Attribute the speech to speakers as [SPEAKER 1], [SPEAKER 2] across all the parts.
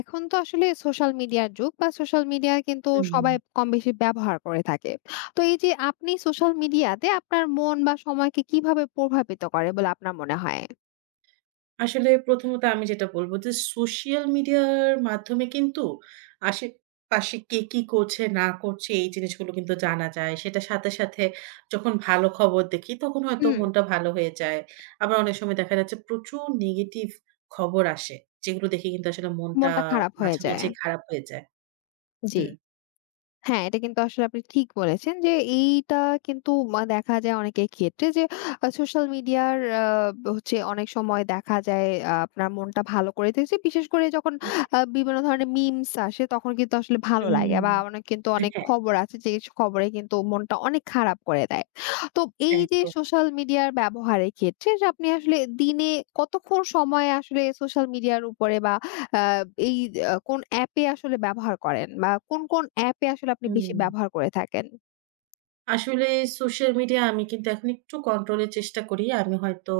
[SPEAKER 1] এখন তো আসলে সোশ্যাল মিডিয়ার যুগ বা সোশ্যাল মিডিয়া কিন্তু
[SPEAKER 2] হুম,
[SPEAKER 1] সবাই কম বেশি ব্যবহার করে থাকে। তো এই যে আপনি সোশ্যাল মিডিয়াতে আপনার মন বা সময়কে কিভাবে প্রভাবিত করে বলে আপনার মনে হয়?
[SPEAKER 2] আসলে প্রথমত আমি যেটা বলব যে সোশ্যাল মিডিয়ার মাধ্যমে কিন্তু আশেপাশে কে কি করছে না করছে এই জিনিসগুলো কিন্তু জানা যায়। সেটার সাথে, সাথে যখন ভালো খবর দেখি তখন হয়তো
[SPEAKER 1] হুম।
[SPEAKER 2] মনটা ভালো হয়ে যায়। আবার অনেক সময় দেখা যাচ্ছে প্রচুর নেগেটিভ খবর আসে। যেগুলো দেখে কিন্তু আসলে মনটা
[SPEAKER 1] মনটা খারাপ হয়ে
[SPEAKER 2] মাঝে,
[SPEAKER 1] যায়।
[SPEAKER 2] মাঝে খারাপ হয়ে যায়।
[SPEAKER 1] জি।
[SPEAKER 2] হুম,
[SPEAKER 1] হ্যাঁ, এটা কিন্তু আসলে আপনি ঠিক বলেছেন যে এইটা কিন্তু দেখা যায় অনেকের ক্ষেত্রে যে সোশ্যাল মিডিয়ার আ হচ্ছে অনেক সময় দেখা যায় আপনার মনটা ভালো করে দিয়েছে। বিশেষ করে যখন
[SPEAKER 2] জি।
[SPEAKER 1] বিভিন্ন ধরনের মিমস আসে তখন কিন্তু আসলে ভালো লাগে
[SPEAKER 2] হুম,
[SPEAKER 1] বা অনেক কিন্তু অনেক
[SPEAKER 2] হ্যাঁ,
[SPEAKER 1] খবর আছে যে খবরে কিন্তু মনটা অনেক খারাপ করে দেয়। তো এই যে
[SPEAKER 2] একদম।
[SPEAKER 1] সোশ্যাল মিডিয়ার ব্যবহারের ক্ষেত্রে যে আপনি আসলে দিনে কতক্ষণ সময় আসলে সোশ্যাল মিডিয়ার উপরে বা আ এই আ কোন অ্যাপে আসলে ব্যবহার করেন বা কোন, কোন অ্যাপে আসলে আপনি বেশি
[SPEAKER 2] হুম।
[SPEAKER 1] ব্যবহার করে থাকেন?
[SPEAKER 2] আসলে সোশ্যাল মিডিয়া আমি কিন্তু এখন একটু কন্ট্রোলের চেষ্টা করি। আমি হয়তো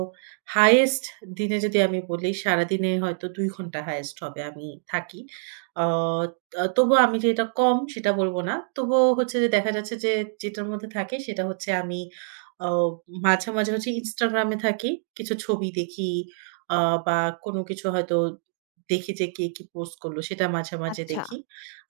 [SPEAKER 2] হাইয়েস্ট দিনে যদি আমি বলি, সারাদিনে হয়তো ২ ঘন্টা হাইয়েস্ট হবে আমি থাকি। আ আ তবুও আমি যে এটা কম সেটা বলব না। তবুও হচ্ছে যে দেখা যাচ্ছে যে যেটার মধ্যে থাকি সেটা হচ্ছে আমি আ মাঝে, মাঝে হচ্ছে Instagram এ থাকি। কিছু ছবি দেখি আ বা কোনো কিছু হয়তো দেখি যে কে কি পোস্ট করলো সেটা মাঝে, মাঝে
[SPEAKER 1] আচ্ছা।
[SPEAKER 2] দেখি।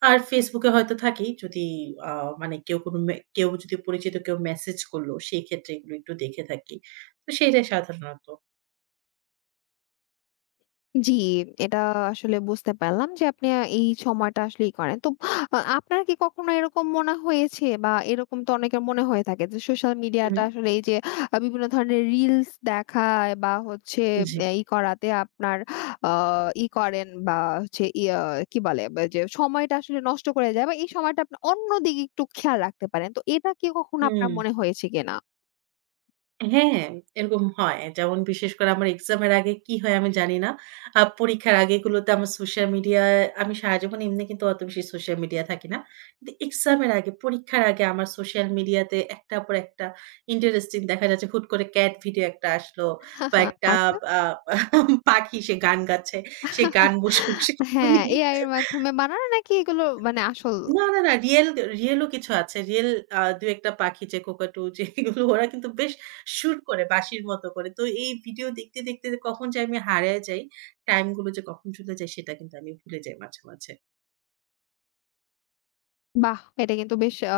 [SPEAKER 2] আর Facebook এ হয়তো থাকি যদি আ মানে কেউ কোনো কেউ যদি পরিচিত কেউ মেসেজ করল, সেই ক্ষেত্রে এগুলো একটু দেখে থাকি। তো সেটাই সাধারণত।
[SPEAKER 1] জি, এটা আসলে বুঝতে পারলাম যে আপনি এই সময়টা আসলেই করেন। তো আপনার কি কখনো এরকম মনে হয়েছে বা এরকম তো অনেকের মনে হয়ে থাকে যে সোশ্যাল
[SPEAKER 2] হুম,
[SPEAKER 1] মিডিয়াটা আসলে এই যে বিভিন্ন ধরনের রিলস দেখায় বা হচ্ছে
[SPEAKER 2] জি।
[SPEAKER 1] এ ই করাতে আপনার আ ই করেন বা হচ্ছে কি বলে বা যে সময়টা আসলে নষ্ট করে যায় বা এই সময়টা আপনি অন্যদিকে একটু খেয়াল রাখতে পারেন। তো এটা কি কখনো আপনার
[SPEAKER 2] হুম।
[SPEAKER 1] মনে হয়েছে কিনা?
[SPEAKER 2] হ্যাঁ, এরকম হয়। যেমন বিশেষ করে আমার এক্সামের আগে কি হয় আমি জানি না। পরীক্ষার আগেগুলোতে আমার সোশ্যাল মিডিয়ায় আমি সারাজীবন এমনি কিন্তু অত বেশি সোশ্যাল মিডিয়ায় থাকি না। কিন্তু এক্সামের আগে, পরীক্ষার আগে আমার সোশ্যাল মিডিয়াতে একটার পর একটা ইন্টারেস্টিং দেখা যাচ্ছে হুট করে ক্যাট ভিডিও একটা আসলো বা একটা
[SPEAKER 1] আচ্ছা।
[SPEAKER 2] আ পাখি সে গান গাচ্ছে। সে গান বসে, বসে শুনি।
[SPEAKER 1] হ্যাঁ, AI এর মাধ্যমে বানানো নাকি এগুলো মানে আসল।
[SPEAKER 2] না, না, না, রিয়েলও কিছু আছে। রিয়েল আ ২-১ টা পাখি যে কোকাটু যেগুলো ওরা কিন্তু বেশ সুর করে বাঁশির মতো করে। তো এই ভিডিও দেখতে, দেখতে যে কখন যে আমি হারায় যাই, টাইম গুলো যে কখন চলে যায় সেটা কিন্তু আমি ভুলে যাই মাঝে, মাঝে।
[SPEAKER 1] বাহ! এটা কিন্তু বেশ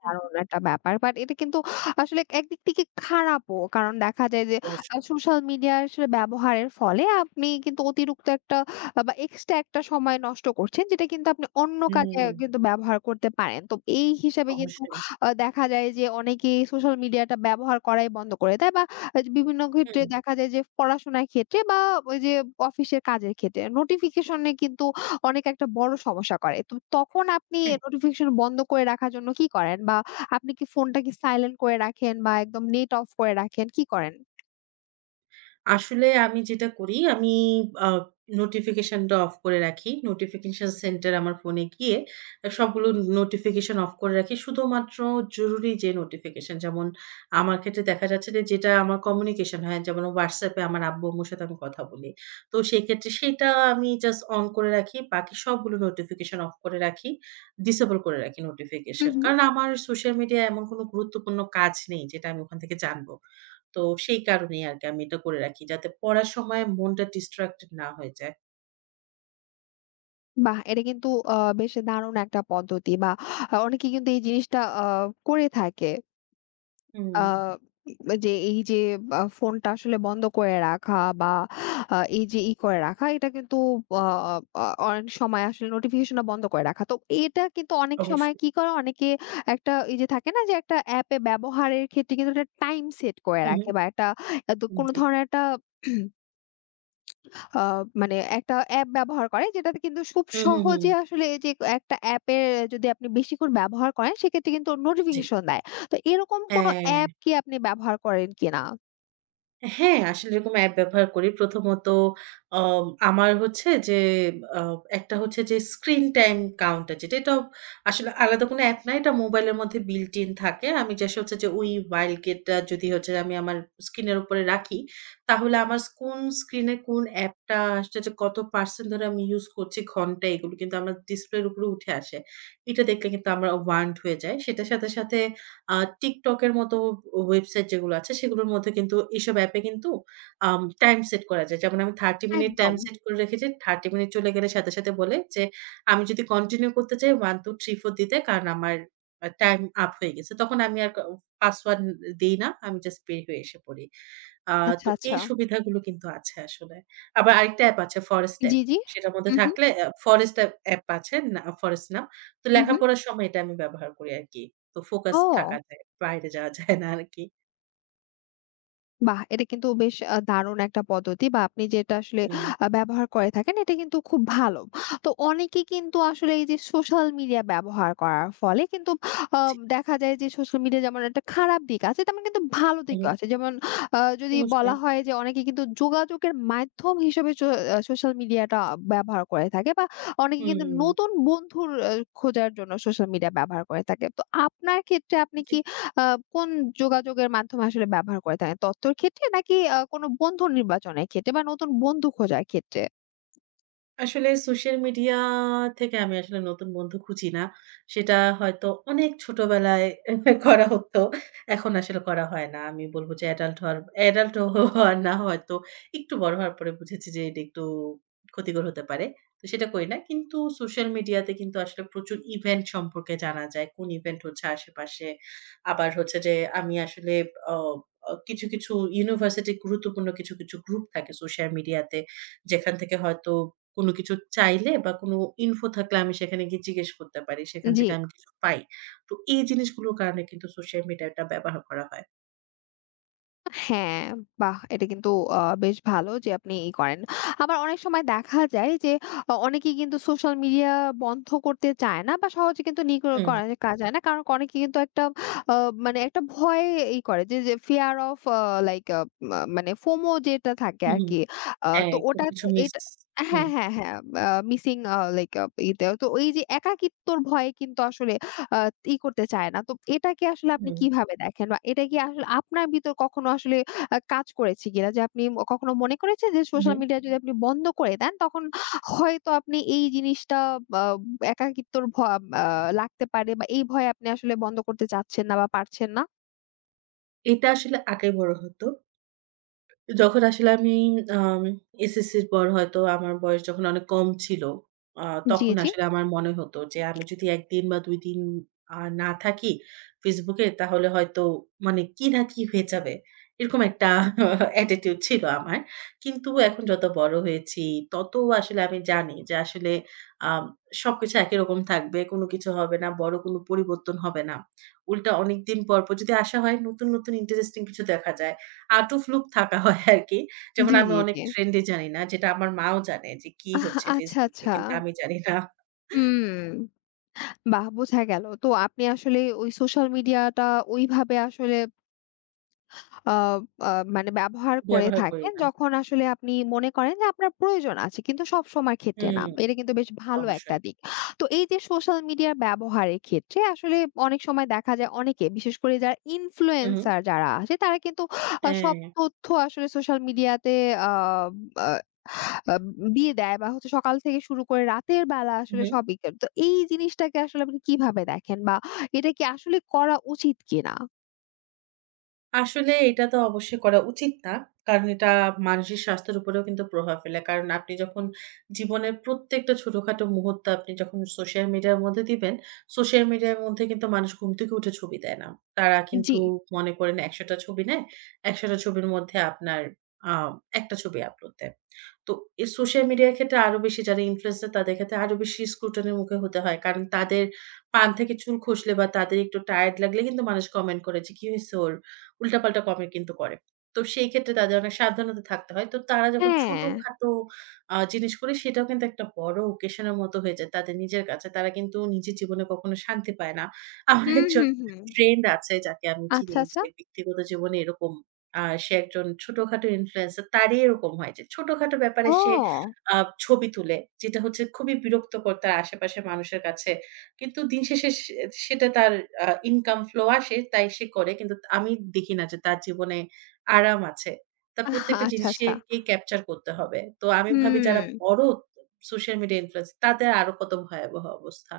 [SPEAKER 1] দারুণ একটা ব্যাপার। বাট এটা কিন্তু আসলে একদিক থেকে খারাপও। কারণ দেখা যায় যে
[SPEAKER 2] অবশ্যই।
[SPEAKER 1] সোশ্যাল মিডিয়ার আসলে ব্যবহারের ফলে আপনি কিন্তু অতিরিক্ত একটা বা এক্সট্রা একটা সময় নষ্ট করছেন। যেটা কিন্তু আপনি অন্য কাজে
[SPEAKER 2] হুম,
[SPEAKER 1] কিন্তু ব্যবহার করতে পারেন। তো এই হিসাবে কিন্তু
[SPEAKER 2] অবশ্যই।
[SPEAKER 1] দেখা যায় যে অনেকেই সোশ্যাল মিডিয়াটা ব্যবহার করাই বন্ধ করে দেয় বা বিভিন্ন
[SPEAKER 2] হুম,
[SPEAKER 1] ক্ষেত্রে দেখা যায় যে পড়াশোনার ক্ষেত্রে বা ওই যে অফিসের কাজের ক্ষেত্রে নোটিফিকেশন এ কিন্তু অনেক একটা বড় সমস্যা করে। তো তখন আপনি
[SPEAKER 2] হ্যাঁ।
[SPEAKER 1] নোটিফিকেশন বন্ধ করে রাখার জন্য কি করেন? বা আপনি কি ফোনটা কি সাইলেন্ট করে রাখেন বা একদম নেট অফ করে রাখেন, কি করেন?
[SPEAKER 2] আসলে আমি যেটা করি আমি আ নোটিফিকেশনটা অফ করে রাখি। নোটিফিকেশন সেন্টার আমার ফোনে গিয়ে সবগুলো নোটিফিকেশন অফ করে রাখি। শুধুমাত্র জরুরি যে নোটিফিকেশন যেমন আমার ক্ষেত্রে দেখা যাচ্ছে যে যেটা আমার কমিউনিকেশন হয় যেমন WhatsApp এ আমার আব্বু-আম্মুর সাথে আমি কথা বলি। তো সেক্ষেত্রে সেটা আমি জাস্ট অন করে রাখি। বাকি সবগুলো নোটিফিকেশন অফ করে রাখি। ডিসেবল করে রাখি
[SPEAKER 1] হু,
[SPEAKER 2] নোটিফিকেশন।
[SPEAKER 1] হু।
[SPEAKER 2] কারণ আমার সোশ্যাল মিডিয়ায় এমন কোনো গুরুত্বপূর্ণ কাজ নেই যেটা আমি ওখান থেকে জানব। তো সেই কারণেই আরকি আমি এটা করে রাখি। যাতে পড়ার সময় মনটা distracted না হয়ে যায়।
[SPEAKER 1] বাহ! এটা কিন্তু আ বেশ দারুণ একটা পদ্ধতি বা অনেকে কিন্তু এই জিনিসটা করে থাকে।
[SPEAKER 2] হুম,
[SPEAKER 1] আ যে এই যে ফোনটা আসলে বন্ধ করে রাখা বা এই যে করে রাখা এটা কিন্তু আ আ অনেক সময় আসলে নোটিফিকেশনটা বন্ধ করে রাখা। তো এটা কিন্তু অনেক সময়
[SPEAKER 2] অবশ্যই।
[SPEAKER 1] কি করে অনেকে একটা এই যে থাকে না যে একটা অ্যাপে ব্যবহারের ক্ষেত্রে কিন্তু একটা টাইম সেট করে
[SPEAKER 2] হু, হু।
[SPEAKER 1] রাখে বা একটা এত কোনো
[SPEAKER 2] জি।
[SPEAKER 1] ধরনের একটা আ মানে একটা অ্যাপ ব্যবহার করে যেটাতে কিন্তু খুব
[SPEAKER 2] হু, হু, হু।
[SPEAKER 1] সহজে আসলে এই যে একটা অ্যাপের যদি আপনি বেশি করে ব্যবহার করেন সেক্ষেত্রে কিন্তু
[SPEAKER 2] জি।
[SPEAKER 1] নোটিফিকেশন দেয়। তো এরকম কোনো
[SPEAKER 2] হ্যাঁ।
[SPEAKER 1] অ্যাপ কি আপনি ব্যবহার করেন কিনা?
[SPEAKER 2] হ্যাঁ, আসলে এরকম অ্যাপ ব্যবহার করি। প্রথমত আমার হচ্ছে যে আ একটা হচ্ছে যে স্ক্রিন টাইম কাউন্টার যেটা এটাও আসলে আলাদা কোনো অ্যাপ নাই। এটা মোবাইলের মধ্যে built in থাকে। আমি জাস্ট হচ্ছে যে ওই ওয়াইল্ডগেটটা যদি হচ্ছে আমি আমার স্ক্রিনের উপরে রাখি, তাহলে আমার কোন স্ক্রিনে কোন অ্যাপটা আসছে যে কত% ধরে আমি ইউজ করছি ঘন্টা এগুলো কিন্তু আমার ডিসপ্লের উপরে উঠে আসে। এটা দেখলে কিন্তু আমার ওয়ার্মড হয়ে যায়। সেটার সাথে, সাথে আ TikTok এর মতো ওয়েবসাইট যেগুলো আছে সেগুলোর মধ্যে কিন্তু এসব অ্যাপে কিন্তু টাইম সেট করা যায়। যেমন আমি ৩০ মিনিট টাইম
[SPEAKER 1] একদম।
[SPEAKER 2] সেট করে রেখেছি। ৩০ মিনিট চলে গেলে সাথে, সাথে বলে যে আমি যদি কন্টিনিউ করতে চাই ১ ২ ৩ ৪ দিতে কারণ আমার টাইম আপ হয়ে গেছে। তখন আমি আর পাসওয়ার্ড দেই না। আমি জাস্ট বের হয়ে এসে পড়ি। আ
[SPEAKER 1] আচ্ছা,
[SPEAKER 2] তো এই
[SPEAKER 1] আচ্ছা।
[SPEAKER 2] সুবিধাগুলো কিন্তু আছে আসলে। আবার আরেকটা অ্যাপ আছে ফরেস্ট অ্যাপ।
[SPEAKER 1] জি, জি।
[SPEAKER 2] সেটার মধ্যে
[SPEAKER 1] হু, হু,
[SPEAKER 2] থাকলে ফরেস্ট অ্যাপ অ্যাপ আছে, না ফরেস্ট নাম। তো
[SPEAKER 1] হু, হু।
[SPEAKER 2] লেখাপড়ার সময় এটা আমি ব্যবহার করি আরকি। তো ফোকাস থাকা
[SPEAKER 1] ও!
[SPEAKER 2] যায়। বাইরে যাওয়া যায় না আরকি।
[SPEAKER 1] বাহ! এটা কিন্তু বেশ দারুণ একটা পদ্ধতি বা আপনি যেটা আসলে
[SPEAKER 2] হুম,
[SPEAKER 1] ব্যবহার করে থাকেন এটা কিন্তু খুব ভালো। তো অনেকে কিন্তু আসলে এই যে সোশ্যাল মিডিয়া ব্যবহার করার ফলে কিন্তু আ
[SPEAKER 2] জি।
[SPEAKER 1] দেখা যায় যে সোশ্যাল মিডিয়া যেমন একটা খারাপ দিক আছে তেমন কিন্তু ভালো
[SPEAKER 2] হুম,
[SPEAKER 1] দিকও আছে। যেমন যদি
[SPEAKER 2] অবশ্যই।
[SPEAKER 1] বলা হয় যে অনেকে কিন্তু যোগাযোগের মাধ্যম হিসেবে সো আ সোশ্যাল মিডিয়াটা ব্যবহার করে থাকে বা অনেকে কিন্তু
[SPEAKER 2] হুম,
[SPEAKER 1] নতুন বন্ধুর খোঁজার জন্য সোশ্যাল মিডিয়া ব্যবহার করে থাকে। তো আপনার ক্ষেত্রে আপনি
[SPEAKER 2] জি।
[SPEAKER 1] কি আ কোন যোগাযোগের মাধ্যমে আসলে ব্যবহার করে থাকেন? তথ্যর ক্ষেত্রে নাকি কোনো বন্ধু নির্বাচনের ক্ষেত্রে বা নতুন বন্ধু খোঁজার ক্ষেত্রে?
[SPEAKER 2] আসলে সোশ্যাল মিডিয়া থেকে আমি আসলে নতুন বন্ধু খুঁজি না। সেটা হয়তো অনেক ছোটবেলায় করা হতো। এখন আসলে করা হয় না। আমি বলব যে অ্যাডাল্ট হওয়া না হয়তো একটু বড় হওয়ার পরে বুঝেছি যে এটা একটু ক্ষতিকর হতে পারে। তো সেটা করি না। কিন্তু সোশ্যাল মিডিয়াতে কিন্তু আসলে প্রচুর ইভেন্ট সম্পর্কে জানা যায়। কোন ইভেন্ট হচ্ছে আশেপাশে। আবার হচ্ছে যে আমি আসলে অ অ কিছু, কিছু ইউনিভার্সিটির গুরুত্বপূর্ণ কিছু, কিছু গ্রুপ থাকে সোশ্যাল মিডিয়াতে। যেখান থেকে হয়তো কোনো কিছু চাইলে বা কোনো ইনফো থাকলে আমি সেখানে গিয়ে জিজ্ঞেস করতে পারি। সেখান
[SPEAKER 1] জি।
[SPEAKER 2] থেকে আমি কিছু পাই। তো এই জিনিসগুলোর কারণে কিন্তু সোশ্যাল মিডিয়াটা ব্যবহার করা হয়।
[SPEAKER 1] হ্যাঁ, বাহ! এটা কিন্তু আ বেশ ভালো যে আপনি করেন। আবার অনেক সময় দেখা যায় যে অনেকেই কিন্তু সোশ্যাল মিডিয়া বন্ধ করতে চায় না বা সহজে কিন্তু নিগ্রহ
[SPEAKER 2] হুম,
[SPEAKER 1] করা যায় না। কারণ অনেকে কিন্তু একটা আ মানে একটা ভয়ে করে যে, যে ফিয়ার অফ লাইক মানে ফোমো যেটা থাকে
[SPEAKER 2] হুম, হুম।
[SPEAKER 1] আরকি। তো
[SPEAKER 2] হ্যাঁ, কোনো
[SPEAKER 1] ওটাতে
[SPEAKER 2] কিছু মিস।
[SPEAKER 1] এটা।
[SPEAKER 2] হুম,
[SPEAKER 1] হ্যাঁ, হ্যাঁ, হ্যাঁ। মিসিং লাইক ইতে তো এই যে একাকিত্বর ভয়ে কিন্তু আসলে আ ই করতে চায় না। তো এটাকে আসলে আপনি
[SPEAKER 2] হুম,
[SPEAKER 1] কিভাবে দেখেন? বা এটা কি আসলে আপনার ভিতর কখনো আসলে কাজ করেছে কিনা? যে আপনি কখনো মনে করেছেন যে সোশ্যাল
[SPEAKER 2] হুম।
[SPEAKER 1] মিডিয়া যদি আপনি বন্ধ করে দেন তখন হয়তো আপনি এই জিনিসটা বা একাকিত্বর ভ আ লাগতে পারে বা এই ভয়ে আপনি আসলে বন্ধ করতে চাচ্ছেন না বা পারছেন না?
[SPEAKER 2] এটা আসলে আগে বড় হতো। যখন আসলে আমি আম এসএসসির পর হয়তো আমার বয়স যখন অনেক কম ছিল, আ
[SPEAKER 1] জি,
[SPEAKER 2] তখন
[SPEAKER 1] জি।
[SPEAKER 2] আসলে আমার মনে হতো যে আমি যদি ১ দিন বা ২ দিন না থাকি Facebook এ তাহলে হয়তো মানে কি না কি হয়ে যাবে। এরকম একটা attitude ছিল আমার। কিন্তু এখন যত বড় হয়েছি তত আসলে আমি জানি যে আসলে আম সবকিছু একই রকম থাকবে। কোনো কিছু হবে না, বড় কোনো পরিবর্তন হবে না। উল্টা অনেকদিন পর, পর যদি আসা হয় নতুন, নতুন ইন্টারেস্টিং কিছু দেখা যায়। out of loop থাকা হয় আরকি। যেমন
[SPEAKER 1] জি,
[SPEAKER 2] আমি
[SPEAKER 1] জি,
[SPEAKER 2] অনেক
[SPEAKER 1] জি।
[SPEAKER 2] ট্রেন্ডই জানি না। যেটা আমার মাও জানে যে কি
[SPEAKER 1] আহ
[SPEAKER 2] হচ্ছে
[SPEAKER 1] আচ্ছা,
[SPEAKER 2] Facebook এ।
[SPEAKER 1] আচ্ছা।
[SPEAKER 2] কিন্তু আমি জানি না।
[SPEAKER 1] হুম। বাহ! বোঝা গেল। তো আপনি আসলে ওই সোশ্যাল মিডিয়াটা ওইভাবে আসলে আ আ মানে ব্যবহার করে
[SPEAKER 2] ব্যবহার করি
[SPEAKER 1] থাকেন
[SPEAKER 2] না।
[SPEAKER 1] যখন আসলে আপনি মনে করেন যে আপনার প্রয়োজন আছে কিন্তু সব সময়ের ক্ষেত্রে না।
[SPEAKER 2] হুম,
[SPEAKER 1] এটা কিন্তু বেশ ভালো একটা
[SPEAKER 2] অবশ্যই।
[SPEAKER 1] দিক। তো এই যে সোশ্যাল মিডিয়ার ব্যবহারের ক্ষেত্রে আসলে অনেক সময় দেখা যায় অনেকে বিশেষ করে যারা
[SPEAKER 2] হু, হু।
[SPEAKER 1] ইনফ্লুয়েন্সার যারা আছে তারা কিন্তু সব
[SPEAKER 2] হ্যাঁ।
[SPEAKER 1] তথ্য আসলে সোশ্যাল মিডিয়াতে আ আ আব দিয়ে দেয় বা হচ্ছে সকাল থেকে শুরু করে রাতের বেলা
[SPEAKER 2] হু,
[SPEAKER 1] আসলে
[SPEAKER 2] হু।
[SPEAKER 1] সবই কে তো এই জিনিসটাকে আসলে আপনি কিভাবে দেখেন বা এটা কি আসলে করা উচিত কিনা?
[SPEAKER 2] আসলে এটা তো অবশ্যই করা উচিত না। কারণ এটা মানসিক স্বাস্থ্যের উপরেও কিন্তু প্রভাব ফেলে। কারণ আপনি যখন জীবনের প্রত্যেকটা ছোটখাটো মুহূর্ত আপনি যখন সোশ্যাল মিডিয়ার মধ্যে দিবেন, সোশ্যাল মিডিয়ার মধ্যে কিন্তু মানুষ ঘুম থেকে উঠে ছবি দেয় না। তারা
[SPEAKER 1] জি।
[SPEAKER 2] কিন্তু মনে করেন ১০০ টা ছবি নেয়। ১০০ টা ছবির মধ্যে আপনার আ ১ টা ছবি আপলোড দেয়। তো এই সোশ্যাল মিডিয়ার ক্ষেত্রে আরো বেশি যারা ইনফ্লুয়েন্সার তাদের ক্ষেত্রে আরো বেশি স্ক্রুটনির মুখে হতে হয়। কারণ তাদের পান থেকে চুল খসলে বা তাদের একটু টায়ার্ড লাগলে কিন্তু মানুষ কমেন্ট করে যে, "কি হইছে ওর?" উল্টাপাল্টা কমেন্ট কিন্তু করে। তো সেই ক্ষেত্রে তাদের অনেক সাবধানতা থাকতে হয়। তো তারা যখন
[SPEAKER 1] হ্যাঁ।
[SPEAKER 2] ছোটখাটো জিনিস করে সেটাও কিন্তু একটা বড় ওকেশন এর মতো হয়ে যায় তাদের নিজের কাছে। তারা কিন্তু নিজের জীবনে কখনো শান্তি পায় না। আমার
[SPEAKER 1] হুম,
[SPEAKER 2] একজন
[SPEAKER 1] হুম, হুম।
[SPEAKER 2] ফ্রেন্ড আছে যাকে আমি চিনি
[SPEAKER 1] আচ্ছা, আচ্ছা।
[SPEAKER 2] যে ব্যক্তিগত জীবনে এরকম আ সে একজন ছোটখাটো ইনফ্লুয়েন্সার। তারই এরকম হয় যে ছোটখাটো ব্যাপারে সে
[SPEAKER 1] ও!
[SPEAKER 2] আ ছবি তুলে। যেটা হচ্ছে খুবই বিরক্তকর তার আশেপাশের মানুষের কাছে। কিন্তু দিন শেষে সে সেটা তার ইনকাম ফ্লো আসে তাই সে করে। কিন্তু আমি দেখি না যে তার জীবনে আরাম আছে। তার প্রত্যেকটা
[SPEAKER 1] আচ্ছা, আচ্ছা।
[SPEAKER 2] জিনিসকেই ক্যাপচার করতে হবে। তো আমি ভাবি যারা
[SPEAKER 1] হুম।
[SPEAKER 2] বড় সোশ্যাল মিডিয়া ইনফ্লুয়েন্স তাদের আরো কত ভয়াবহ অবস্থা।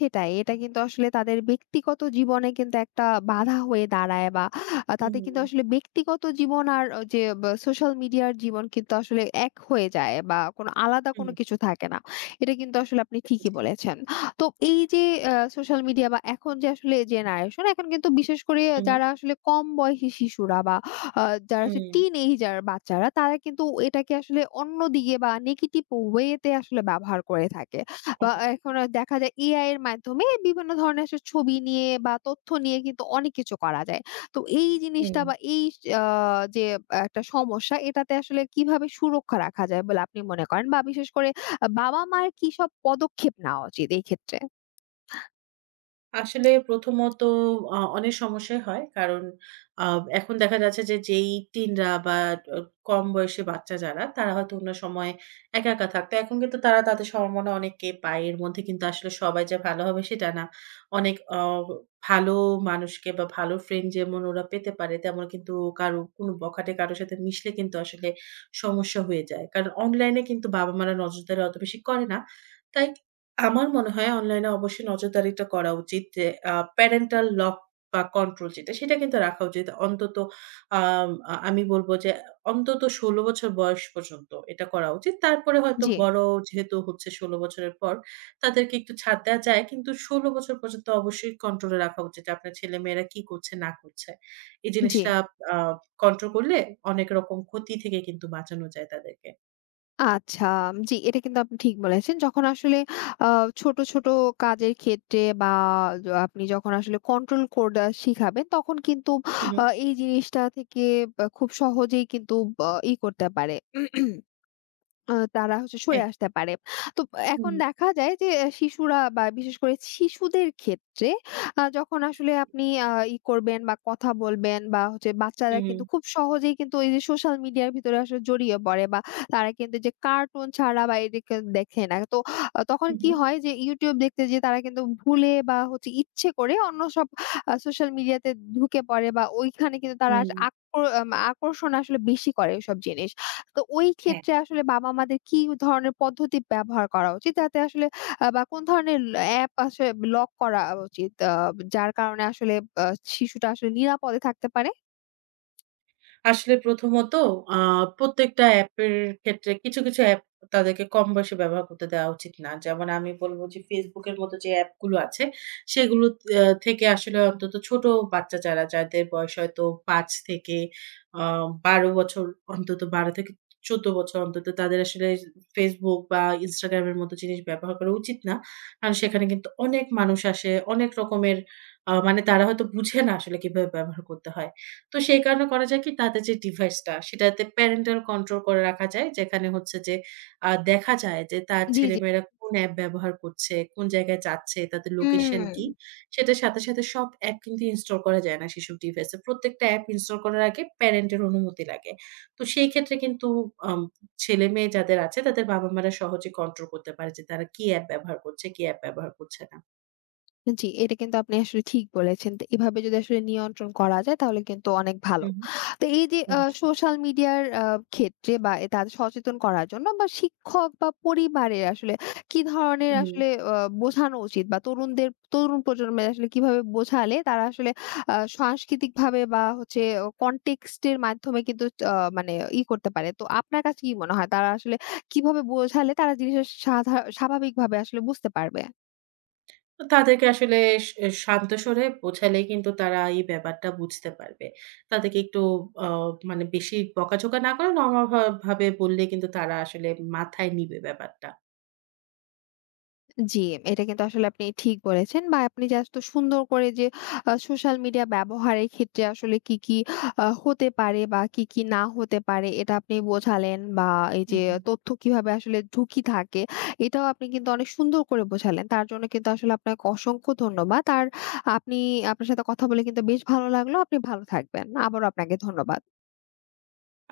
[SPEAKER 1] সেটাই। এটা কিন্তু আসলে তাদের ব্যক্তিগত জীবনে কিন্তু একটা বাধা হয়ে দাঁড়ায় বা
[SPEAKER 2] হুম।
[SPEAKER 1] তাতে কিন্তু আসলে ব্যক্তিগত জীবন আর যে বা সোশ্যাল মিডিয়ার জীবন কিন্তু আসলে এক হয়ে যায় বা কোনো আলাদা কোনো
[SPEAKER 2] হুম,
[SPEAKER 1] কিছু থাকে না। এটা কিন্তু আসলে আপনি
[SPEAKER 2] হুম,
[SPEAKER 1] ঠিকই
[SPEAKER 2] জি।
[SPEAKER 1] বলেছেন। তো এই যে সোশ্যাল মিডিয়া বা এখন যে আসলে জেনারেশন, এখন কিন্তু বিশেষ করে
[SPEAKER 2] হুম,
[SPEAKER 1] যারা আসলে কম বয়সী শিশুরা বা আ যারা হচ্ছে
[SPEAKER 2] হুম।
[SPEAKER 1] টিনেজার বাচ্চারা, তারা কিন্তু এটাকে আসলে অন্যদিকে বা নেগেটিভ ওয়েতে আসলে ব্যবহার করে থাকে। বা
[SPEAKER 2] অব
[SPEAKER 1] এখন আর দেখা যায় এআই এর মাধ্যমে বিভিন্ন ধরনের আসলে ছবি নিয়ে বা তথ্য নিয়ে কিন্তু অনেক কিছু করা যায়। তো এই জিনিসটা
[SPEAKER 2] হুম।
[SPEAKER 1] বা এই আ যে একটা সমস্যা এটাতে আসলে কিভাবে সুরক্ষা রাখা যায় বলে আপনি মনে করেন? বা বিশেষ করে বাবা-মার কি সব পদক্ষেপ নেওয়া উচিত এই ক্ষেত্রে?
[SPEAKER 2] আসলে প্রথমত অনেক সমস্যাই হয়। কারণ আ এখন দেখা যাচ্ছে যে, যেই টিনরা বা অ কম বয়সী বাচ্চা যারা, তারা হয়তো অন্য সময় একা, একা থাকতো। এখন কিন্তু তারা তাদের সম্ভাবনা অনেককে পায়। এর মধ্যে কিন্তু আসলে সবাই যে ভালো হবে সেটা না। অনেক ভালো মানুষকে বা ভালো ফ্রেন্ড যেমন ওরা পেতে পারে, তেমন কিন্তু কারো কোনো বখাটে কারো সাথে মিশলে কিন্তু আসলে সমস্যা হয়ে যায়। কারণ অনলাইনে কিন্তু বাবা-মারা নজরদারি অত বেশি করে না। তাই আমার মনে হয় অনলাইনে অবশ্যই নজরদারিটা করা উচিত যে আ প্যারেন্টাল লক বা কন্ট্রোল যেটা সেটা কিন্তু রাখা উচিত। অন্তত আম আ আমি বলব যে অন্তত ১৬ বছর বয়স পর্যন্ত এটা করা উচিত। তারপরে হয়তো
[SPEAKER 1] জি,
[SPEAKER 2] বড় যেহেতু হচ্ছে ১৬ বছরের পর তাদেরকে একটু ছাড় দেওয়া যায়। কিন্তু ১৬ বছর পর্যন্ত অবশ্যই কন্ট্রোলে রাখা উচিত যে আপনার ছেলেমেয়েরা কি করছে না করছে। এই
[SPEAKER 1] জি।
[SPEAKER 2] জিনিসটা আ কন্ট্রোল করলে অনেক রকম ক্ষতি থেকে কিন্তু বাঁচানো যায় তাদেরকে।
[SPEAKER 1] আচ্ছা, জি এটা কিন্তু আপনি ঠিক বলেছেন। যখন আসলে আ ছোট, ছোট কাজের ক্ষেত্রে বা আপনি যখন আসলে কন্ট্রোল করা শিখাবেন তখন কিন্তু
[SPEAKER 2] হু, হু।
[SPEAKER 1] এই জিনিসটা থেকে বা খুব সহজেই কিন্তু বা করতে পারে। তারা হচ্ছে সরে
[SPEAKER 2] হ্যাঁ।
[SPEAKER 1] আসতে পারে। তো এখন
[SPEAKER 2] হুম,
[SPEAKER 1] দেখা যায় যে শিশুরা বা বিশেষ করে শিশুদের ক্ষেত্রে যখন আসলে আপনি আ ই করবেন বা কথা বলবেন বা হচ্ছে বাচ্চারা
[SPEAKER 2] হুম, হুম,
[SPEAKER 1] কিন্তু খুব সহজেই কিন্তু ওই যে সোশ্যাল মিডিয়ার ভিতরে আসলে জড়িয়ে পড়ে বা তারা কিন্তু যে কার্টুন ছাড়া বা এদিকে দেখে না। তো তখন
[SPEAKER 2] হুম,
[SPEAKER 1] কি
[SPEAKER 2] হুম।
[SPEAKER 1] হয় যে YouTube দেখতে যেয়ে তারা কিন্তু ভুলে বা হচ্ছে ইচ্ছে করে অন্য সব সোশ্যাল মিডিয়াতে ঢুকে পড়ে বা ওইখানে কিন্তু তারা
[SPEAKER 2] হুম,
[SPEAKER 1] আস আকর আম আকর্ষণ আসলে বেশি করে ওইসব জিনিস। তো ওই
[SPEAKER 2] হ্যাঁ।
[SPEAKER 1] ক্ষেত্রে আসলে বাবা-মাদের কি ধরনের পদ্ধতি ব্যবহার করা উচিত? যাতে আসলে বা কোন ধরনের অ্যাপ আসলে লক করা উচিত? যার কারণে আসলে আ শিশুটা আসলে নিরাপদে থাকতে পারে?
[SPEAKER 2] আসলে প্রথমত আ প্রত্যেকটা অ্যাপের ক্ষেত্রে কিছু, কিছু অ্যাপ তাদেরকে কম বয়সে ব্যবহার করতে দেওয়া উচিত না। যেমন আমি বলব যে Facebook এর মতো যে অ্যাপগুলো আছে সেগুলো থেকে আসলে অন্তত ছোট বাচ্চা যারা যাদের বয়স হয়তো ৫ থেকে আ ১২ বছর অন্তত ১২ থেকে ১৪ বছর অন্তত তাদের আসলে Facebook বা Instagram এর মতো জিনিস ব্যবহার করা উচিত না। কারণ সেখানে কিন্তু অনেক মানুষ আসে, অনেক রকমের মানে তারা হয়তো বুঝে না আসলে কিভাবে ব্যবহার করতে হয়। তো সেই কারণে করা যায় কি তাদের যে ডিভাইসটা সেটাতে প্যারেন্টাল কন্ট্রোল করে রাখা যায়। যেখানে হচ্ছে যে দেখা যায় যে তার
[SPEAKER 1] জি, জি।
[SPEAKER 2] ছেলেমেয়েরা কোন অ্যাপ ব্যবহার করছে, কোন জায়গায় যাচ্ছে, তাদের লোকেশন
[SPEAKER 1] হুম।
[SPEAKER 2] কি। সেটার সাথে, সাথে সব অ্যাপ কিন্তু ইনস্টল করা যায় না সেসব ডিভাইসে। প্রত্যেকটা অ্যাপ ইনস্টল করার আগে প্যারেন্টের অনুমতি লাগে। তো সেই ক্ষেত্রে কিন্তু আম ছেলেমেয়ে যাদের আছে তাদের বাবা-মারা সহজে কন্ট্রোল করতে পারে যে তারা কি অ্যাপ ব্যবহার করছে, কি অ্যাপ ব্যবহার করছে না।
[SPEAKER 1] জি, এটা কিন্তু আপনি আসলে ঠিক বলেছেন। তো এভাবে যদি আসলে নিয়ন্ত্রণ করা যায় তাহলে কিন্তু অনেক
[SPEAKER 2] হু,
[SPEAKER 1] ভালো।
[SPEAKER 2] হু।
[SPEAKER 1] তো এই যে
[SPEAKER 2] অবশ্যই।
[SPEAKER 1] সোশ্যাল মিডিয়ার ক্ষেত্রে বা তাদের সচেতন করার জন্য বা শিক্ষক বা পরিবারের আসলে কি ধরনের
[SPEAKER 2] হুম।
[SPEAKER 1] আসলে আ বোঝানো উচিত বা তরুণ প্রজন্মের আসলে কিভাবে বোঝালে তারা আসলে সাংস্কৃতিকভাবে বা হচ্ছে কনটেক্সট এর মাধ্যমে কিন্তু মানে করতে পারে। তো আপনার কাছে কি মনে হয় তারা আসলে কিভাবে বোঝালে তারা জিনিসটা স্বাভাবিকভাবে আসলে বুঝতে পারবে?
[SPEAKER 2] তাদেরকে আসলে স শান্ত স্বরে বোঝালেই কিন্তু তারা এই ব্যাপারটা বুঝতে পারবে। তাদেরকে একটু আ মানে বেশি বকাঝকা না করে নরমাল ভাবে বললে কিন্তু তারা আসলে মাথায় নিবে ব্যাপারটা।
[SPEAKER 1] জি, এটা কিন্তু আসলে আপনি ঠিক বলেছেন বা আপনি জাস্ট তো সুন্দর করে যে সোশ্যাল মিডিয়া ব্যবহারের ক্ষেত্রে আসলে কি, কি হতে পারে বা কি, কি না হতে পারে এটা আপনি বোঝালেন বা এই
[SPEAKER 2] হুম,
[SPEAKER 1] যে
[SPEAKER 2] হুম।
[SPEAKER 1] তথ্য কিভাবে আসলে ঝুঁকি থাকে এটাও আপনি কিন্তু অনেক সুন্দর করে বোঝালেন। তার জন্য কিন্তু আসলে আপনাকে অসংখ্য ধন্যবাদ। আর আপনি আপনার সাথে কথা বলে কিন্তু বেশ ভালো লাগলো। আপনি ভালো থাকবেন। আবারও আপনাকে ধন্যবাদ।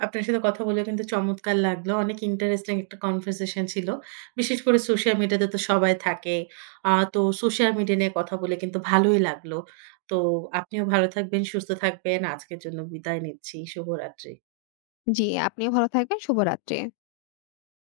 [SPEAKER 2] আপনার সাথে কথা বলে কিন্তু চমৎকার লাগলো। অনেক ইন্টারেস্টিং একটা কনভারসেশন ছিল। বিশেষ করে সোশ্যাল মিডিয়াতে তো সবাই থাকে। তো সোশ্যাল মিডিয়া নিয়ে কথা বলে কিন্তু ভালোই লাগলো। তো আপনিও ভালো থাকবেন, সুস্থ থাকবেন। আজকের জন্য বিদায় নিচ্ছি। শুভরাত্রি।
[SPEAKER 1] জি, আপনিও ভালো থাকবেন। শুভরাত্রি।